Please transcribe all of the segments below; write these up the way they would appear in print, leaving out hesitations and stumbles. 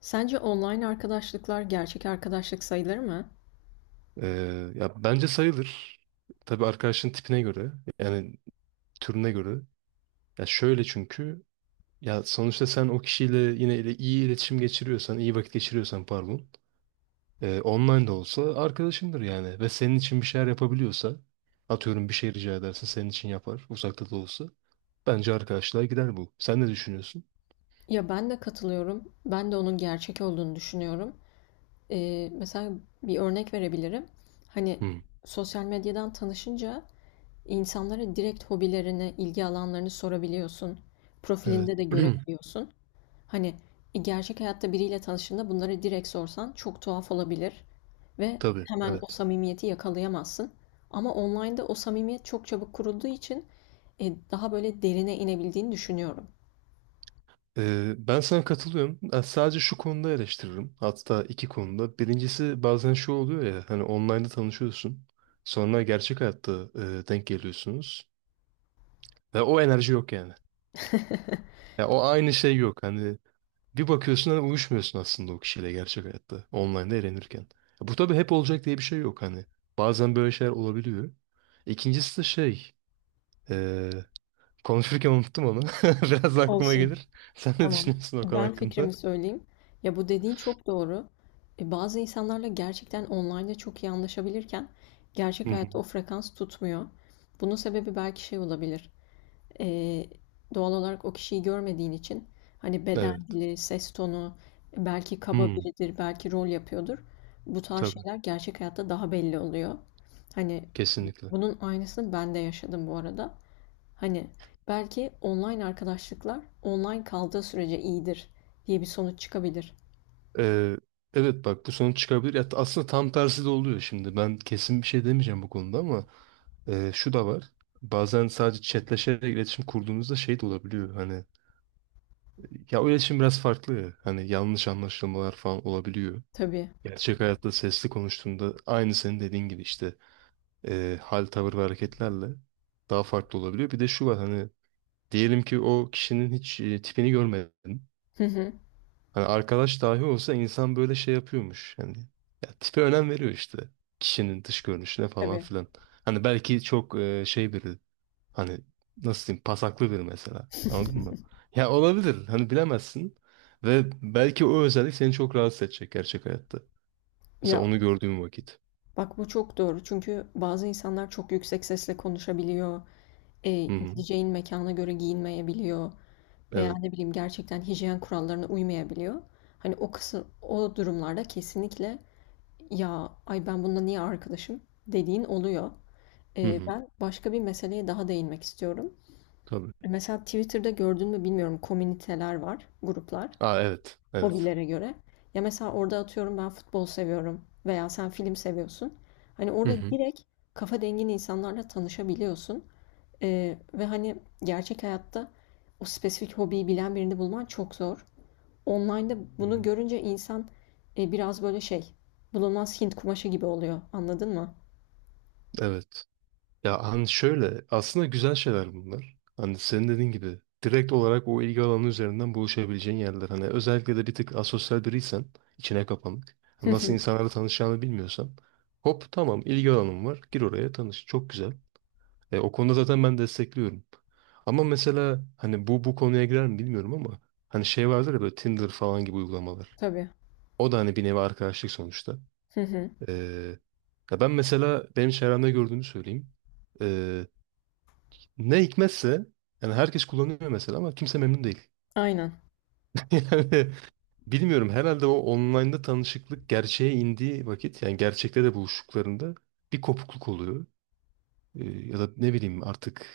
Sence online arkadaşlıklar gerçek arkadaşlık sayılır mı? Ya bence sayılır. Tabii arkadaşın tipine göre, yani türüne göre. Ya şöyle çünkü ya sonuçta sen o kişiyle yine ile iyi iletişim geçiriyorsan, iyi vakit geçiriyorsan pardon, online de olsa arkadaşındır yani ve senin için bir şeyler yapabiliyorsa, atıyorum bir şey rica edersin senin için yapar, uzakta da olsa. Bence arkadaşlığa gider bu. Sen ne düşünüyorsun? Ya ben de katılıyorum. Ben de onun gerçek olduğunu düşünüyorum. Mesela bir örnek verebilirim. Hani Hı. sosyal medyadan tanışınca insanlara direkt hobilerini, ilgi alanlarını sorabiliyorsun. Profilinde Evet. de görebiliyorsun. Hani, e, Gerçek hayatta biriyle tanıştığında bunları direkt sorsan çok tuhaf olabilir ve Tabii, hemen o evet. samimiyeti yakalayamazsın. Ama online'da o samimiyet çok çabuk kurulduğu için, daha böyle derine inebildiğini düşünüyorum. Ben sana katılıyorum. Ben sadece şu konuda eleştiririm. Hatta iki konuda. Birincisi bazen şu oluyor ya hani online'da tanışıyorsun. Sonra gerçek hayatta denk geliyorsunuz. Ve o enerji yok yani. Ya o aynı şey yok. Hani bir bakıyorsun hani uyuşmuyorsun aslında o kişiyle gerçek hayatta. Online'da eğlenirken. Ya bu tabii hep olacak diye bir şey yok hani. Bazen böyle şeyler olabiliyor. İkincisi de şey. E, Konuşurken unuttum onu. Biraz aklıma Olsun, gelir. Sen ne tamam. düşünüyorsun o konu Ben hakkında? fikrimi söyleyeyim. Ya, bu dediğin çok doğru. Bazı insanlarla gerçekten online'da çok iyi anlaşabilirken Hı gerçek hı. hayatta o frekans tutmuyor. Bunun sebebi belki şey olabilir. Ee, Doğal olarak o kişiyi görmediğin için hani beden Evet. dili, ses tonu, belki kaba Hmm, biridir, belki rol yapıyordur. Bu tarz tabii şeyler gerçek hayatta daha belli oluyor. Hani kesinlikle. bunun aynısını ben de yaşadım bu arada. Hani belki online arkadaşlıklar online kaldığı sürece iyidir diye bir sonuç çıkabilir. Ee, evet bak bu sonuç çıkabilir. Ya, aslında tam tersi de oluyor şimdi. Ben kesin bir şey demeyeceğim bu konuda ama şu da var. Bazen sadece chatleşerek iletişim kurduğunuzda şey de olabiliyor. Hani ya o iletişim biraz farklı ya. Hani yanlış anlaşılmalar falan olabiliyor. Tabii. Gerçek hayatta sesli konuştuğunda aynı senin dediğin gibi işte hal, tavır ve hareketlerle daha farklı olabiliyor. Bir de şu var hani diyelim ki o kişinin hiç tipini görmedin. Hı hı. Hani arkadaş dahi olsa insan böyle şey yapıyormuş. Yani ya tipe önem veriyor işte. Kişinin dış görünüşüne falan Tabii. filan. Hani belki çok şey biri hani nasıl diyeyim pasaklı biri mesela. Anladın mı? Ya olabilir. Hani bilemezsin. Ve belki o özellik seni çok rahatsız edecek gerçek hayatta. Mesela Ya onu gördüğüm vakit. bak bu çok doğru. Çünkü bazı insanlar çok yüksek sesle konuşabiliyor. E, Hı hı. Gideceğin mekana göre giyinmeyebiliyor. Veya Evet. ne bileyim gerçekten hijyen kurallarına uymayabiliyor. Hani o kısım, o durumlarda kesinlikle ya ay ben bununla niye arkadaşım dediğin oluyor. Hı hı. Ben başka bir meseleye daha değinmek istiyorum. Tabii. Mesela Twitter'da gördün mü bilmiyorum, komüniteler var, gruplar Aa evet. Evet. hobilere göre. Ya mesela orada atıyorum ben futbol seviyorum veya sen film seviyorsun. Hani Hı orada hı. direkt kafa dengin insanlarla tanışabiliyorsun. Ve hani gerçek hayatta o spesifik hobiyi bilen birini bulman çok zor. Online'da Hı bunu hı. görünce insan biraz böyle şey, bulunmaz Hint kumaşı gibi oluyor. Anladın mı? Evet. Ya hani şöyle aslında güzel şeyler bunlar. Hani senin dediğin gibi direkt olarak o ilgi alanı üzerinden buluşabileceğin yerler. Hani özellikle de bir tık asosyal biriysen içine kapanık. Hı Hani nasıl hı. insanlarla tanışacağını bilmiyorsan hop tamam ilgi alanım var gir oraya tanış çok güzel. O konuda zaten ben destekliyorum. Ama mesela hani bu konuya girer mi bilmiyorum ama hani şey vardır ya böyle Tinder falan gibi uygulamalar. Tabii. O da hani bir nevi arkadaşlık sonuçta. Hı hı. E, Ya ben mesela benim çevremde gördüğümü söyleyeyim. E, Ne hikmetse yani herkes kullanıyor mesela ama kimse memnun değil. Aynen. Yani bilmiyorum herhalde o online'da tanışıklık gerçeğe indiği vakit yani gerçekte de buluştuklarında bir kopukluk oluyor. Ya da ne bileyim artık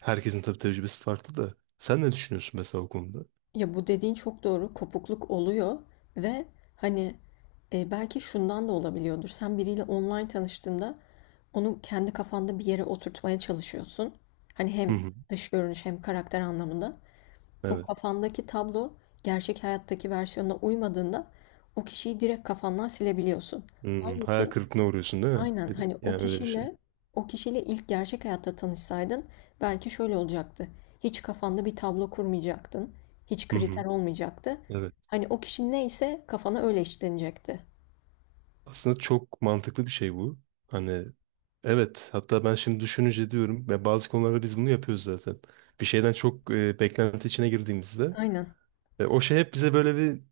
herkesin tabii tecrübesi farklı da sen ne düşünüyorsun mesela o konuda? Ya bu dediğin çok doğru. Kopukluk oluyor ve hani belki şundan da olabiliyordur. Sen biriyle online tanıştığında onu kendi kafanda bir yere oturtmaya çalışıyorsun. Hani Hı hem hı. dış görünüş hem karakter anlamında. O Evet. kafandaki tablo gerçek hayattaki versiyonuna uymadığında o kişiyi direkt kafandan silebiliyorsun. Hmm, hayal Halbuki kırıklığına uğruyorsun değil mi? aynen hani o Yani öyle bir şey. kişiyle o kişiyle ilk gerçek hayatta tanışsaydın belki şöyle olacaktı. Hiç kafanda bir tablo kurmayacaktın. Hiç Hı kriter hı. olmayacaktı. Evet. Hani o kişi neyse kafana öyle işlenecekti. Aslında çok mantıklı bir şey bu. Hani Evet, hatta ben şimdi düşününce diyorum ve bazı konularda biz bunu yapıyoruz zaten. Bir şeyden çok beklenti içine girdiğimizde Aynen. O şey hep bize böyle bir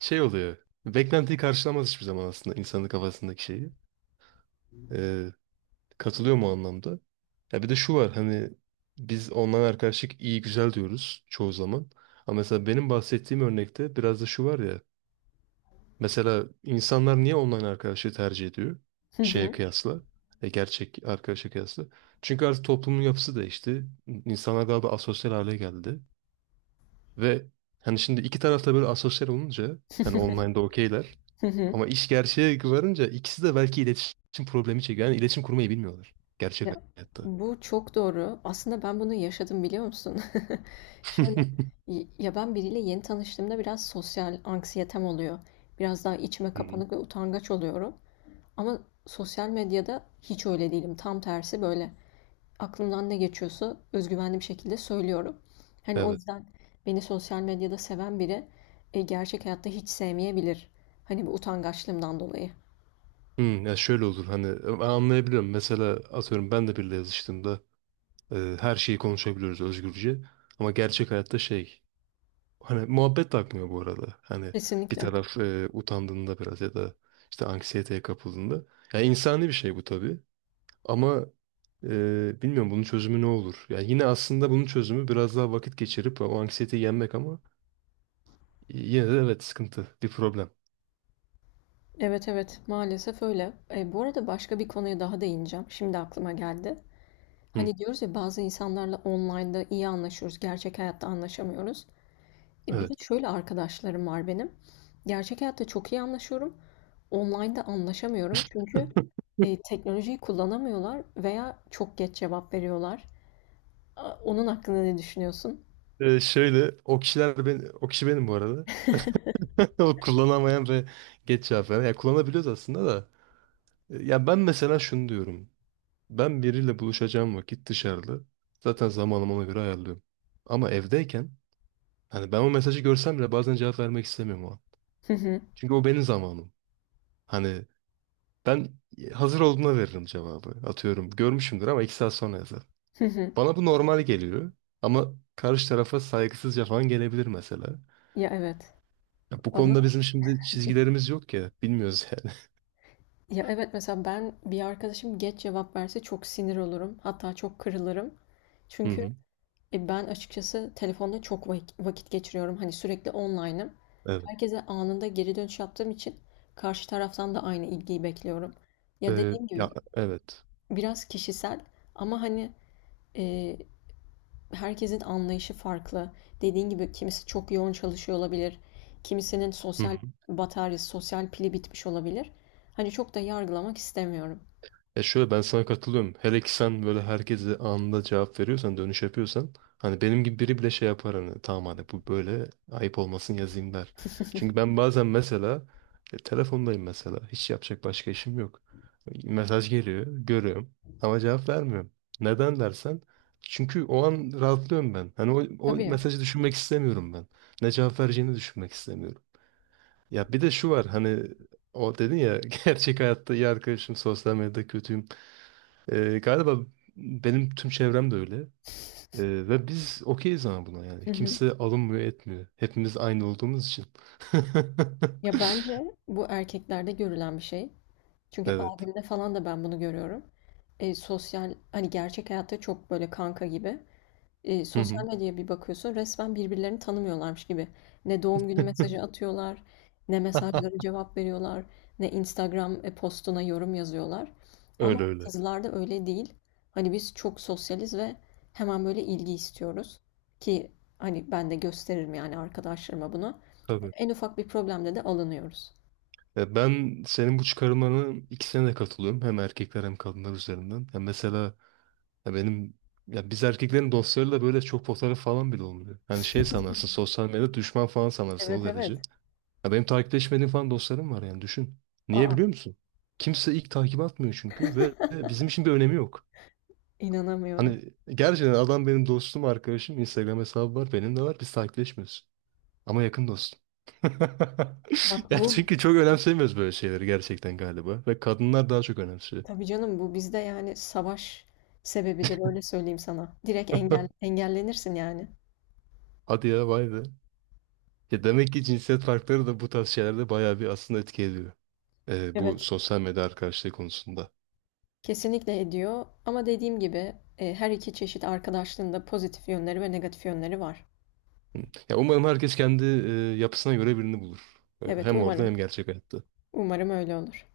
şey oluyor. Beklentiyi karşılamaz hiçbir zaman aslında insanın kafasındaki şeyi. E, Katılıyor mu o anlamda? Ya bir de şu var hani biz online arkadaşlık iyi güzel diyoruz çoğu zaman. Ama mesela benim bahsettiğim örnekte biraz da şu var ya mesela insanlar niye online arkadaşı tercih ediyor? Hı Şeye hı. kıyasla. Gerçek arkadaşa kıyasla. Çünkü artık toplumun yapısı değişti. İnsanlar daha da asosyal hale geldi. Ve hani şimdi iki tarafta böyle asosyal olunca hani online'da okeyler. Hı hı. Ama iş gerçeğe varınca ikisi de belki iletişim problemi çekiyor. Yani iletişim kurmayı bilmiyorlar. Gerçek Ya, hayatta. bu çok doğru. Aslında ben bunu yaşadım biliyor musun? Hı Şöyle ya ben biriyle yeni tanıştığımda biraz sosyal anksiyetem oluyor. Biraz daha içime hı. kapanık ve utangaç oluyorum. Ama sosyal medyada hiç öyle değilim. Tam tersi böyle, aklımdan ne geçiyorsa özgüvenli bir şekilde söylüyorum. Hani o Evet. yüzden beni sosyal medyada seven biri gerçek hayatta hiç sevmeyebilir. Hani bu utangaçlığımdan dolayı. Hmm, ya şöyle olur hani ben anlayabiliyorum. Mesela atıyorum ben de biriyle yazıştığımda her şeyi konuşabiliyoruz özgürce. Ama gerçek hayatta şey hani muhabbet de akmıyor bu arada. Hani bir Kesinlikle. taraf utandığında biraz ya da işte anksiyeteye kapıldığında. Yani insani bir şey bu tabii. Ama bilmiyorum bunun çözümü ne olur? Yani yine aslında bunun çözümü biraz daha vakit geçirip o anksiyeteyi yenmek ama yine de evet sıkıntı, bir problem. Evet, evet, maalesef öyle. Bu arada başka bir konuya daha değineceğim. Şimdi aklıma geldi. Hı, Hani diyoruz ya, bazı insanlarla online'da iyi anlaşıyoruz, gerçek hayatta anlaşamıyoruz. Bir de evet. şöyle arkadaşlarım var benim. Gerçek hayatta çok iyi anlaşıyorum. Online'da anlaşamıyorum çünkü teknolojiyi kullanamıyorlar veya çok geç cevap veriyorlar. A, onun hakkında ne düşünüyorsun? Şöyle o kişiler ben o kişi benim bu arada. O kullanamayan ve geç cevap veren. Ya kullanabiliyoruz aslında da. Ya ben mesela şunu diyorum. Ben biriyle buluşacağım vakit dışarıda. Zaten zamanımı ona göre ayarlıyorum. Ama evdeyken hani ben o mesajı görsem bile bazen cevap vermek istemiyorum o an. Hı hı, Çünkü o benim zamanım. Hani ben hazır olduğuna veririm cevabı. Atıyorum görmüşümdür ama iki saat sonra yazar. hı hı. Bana bu normal geliyor. Ama karşı tarafa saygısızca falan gelebilir mesela. Ya evet. Ya bu Bana konuda bizim şimdi çizgilerimiz yok ya. Bilmiyoruz yani. ya evet, mesela ben bir arkadaşım geç cevap verse çok sinir olurum. Hatta çok kırılırım. Hı Çünkü hı. Ben açıkçası telefonda çok vakit geçiriyorum. Hani sürekli online'ım. Evet. Herkese anında geri dönüş yaptığım için karşı taraftan da aynı ilgiyi bekliyorum. Ya dediğim Ya gibi evet. biraz kişisel, ama hani e, herkesin anlayışı farklı. Dediğim gibi kimisi çok yoğun çalışıyor olabilir. Kimisinin Hı sosyal hı. bataryası, sosyal pili bitmiş olabilir. Hani çok da yargılamak istemiyorum. Ya şöyle ben sana katılıyorum. Hele ki sen böyle herkese anında cevap veriyorsan, dönüş yapıyorsan hani benim gibi biri bile şey yapar hani tamam hani bu böyle ayıp olmasın yazayım der. Çünkü ben bazen mesela telefondayım mesela. Hiç yapacak başka işim yok. Mesaj geliyor, görüyorum ama cevap vermiyorum. Neden dersen çünkü o an rahatlıyorum ben. Hani o Tabii. mesajı düşünmek istemiyorum ben. Ne cevap vereceğini düşünmek istemiyorum. Ya bir de şu var hani o dedin ya gerçek hayatta iyi arkadaşım sosyal medyada kötüyüm. Galiba benim tüm çevrem de öyle. Ve biz okeyiz ama buna yani. Hı hı. Kimse alınmıyor etmiyor. Hepimiz aynı olduğumuz için. Ya bence bu erkeklerde görülen bir şey. Çünkü Evet. abimde falan da ben bunu görüyorum. Sosyal, hani gerçek hayatta çok böyle kanka gibi. Hı Sosyal hı. medyaya bir bakıyorsun, resmen birbirlerini tanımıyorlarmış gibi. Ne doğum günü mesajı atıyorlar, ne mesajlara cevap veriyorlar, ne Instagram postuna yorum yazıyorlar. Ama Öyle öyle. kızlarda öyle değil. Hani biz çok sosyaliz ve hemen böyle ilgi istiyoruz. Ki hani ben de gösteririm yani arkadaşlarıma bunu. Tabii. En ufak bir problemde de alınıyoruz. Ya ben senin bu çıkarımlarına ikisine de katılıyorum. Hem erkekler hem kadınlar üzerinden. Ya mesela ya benim ya biz erkeklerin dostlarıyla böyle çok fotoğraf falan bile olmuyor. Hani şey sanarsın sosyal medyada düşman falan sanarsın o Evet, derece. evet. Ya benim takipleşmediğim falan dostlarım var yani düşün. Niye Aa. biliyor musun? Kimse ilk takip atmıyor çünkü ve bizim için bir önemi yok. İnanamıyorum. Hani gerçekten adam benim dostum, arkadaşım, Instagram hesabı var, benim de var. Biz takipleşmiyoruz. Ama yakın dostum. Bak Ya bu çünkü çok önemsemiyoruz böyle şeyleri gerçekten galiba. Ve kadınlar daha çok önemsiyor. tabii canım, bu bizde yani savaş sebebidir, öyle söyleyeyim sana. Direkt engel, engellenirsin yani. Hadi ya vay be. Ya demek ki cinsiyet farkları da bu tarz şeylerde bayağı bir aslında etki ediyor. Bu Evet, sosyal medya arkadaşlığı konusunda. kesinlikle ediyor, ama dediğim gibi her iki çeşit arkadaşlığın da pozitif yönleri ve negatif yönleri var. Ya umarım herkes kendi yapısına göre birini bulur. Evet Hem orada hem umarım, gerçek hayatta. umarım öyle olur.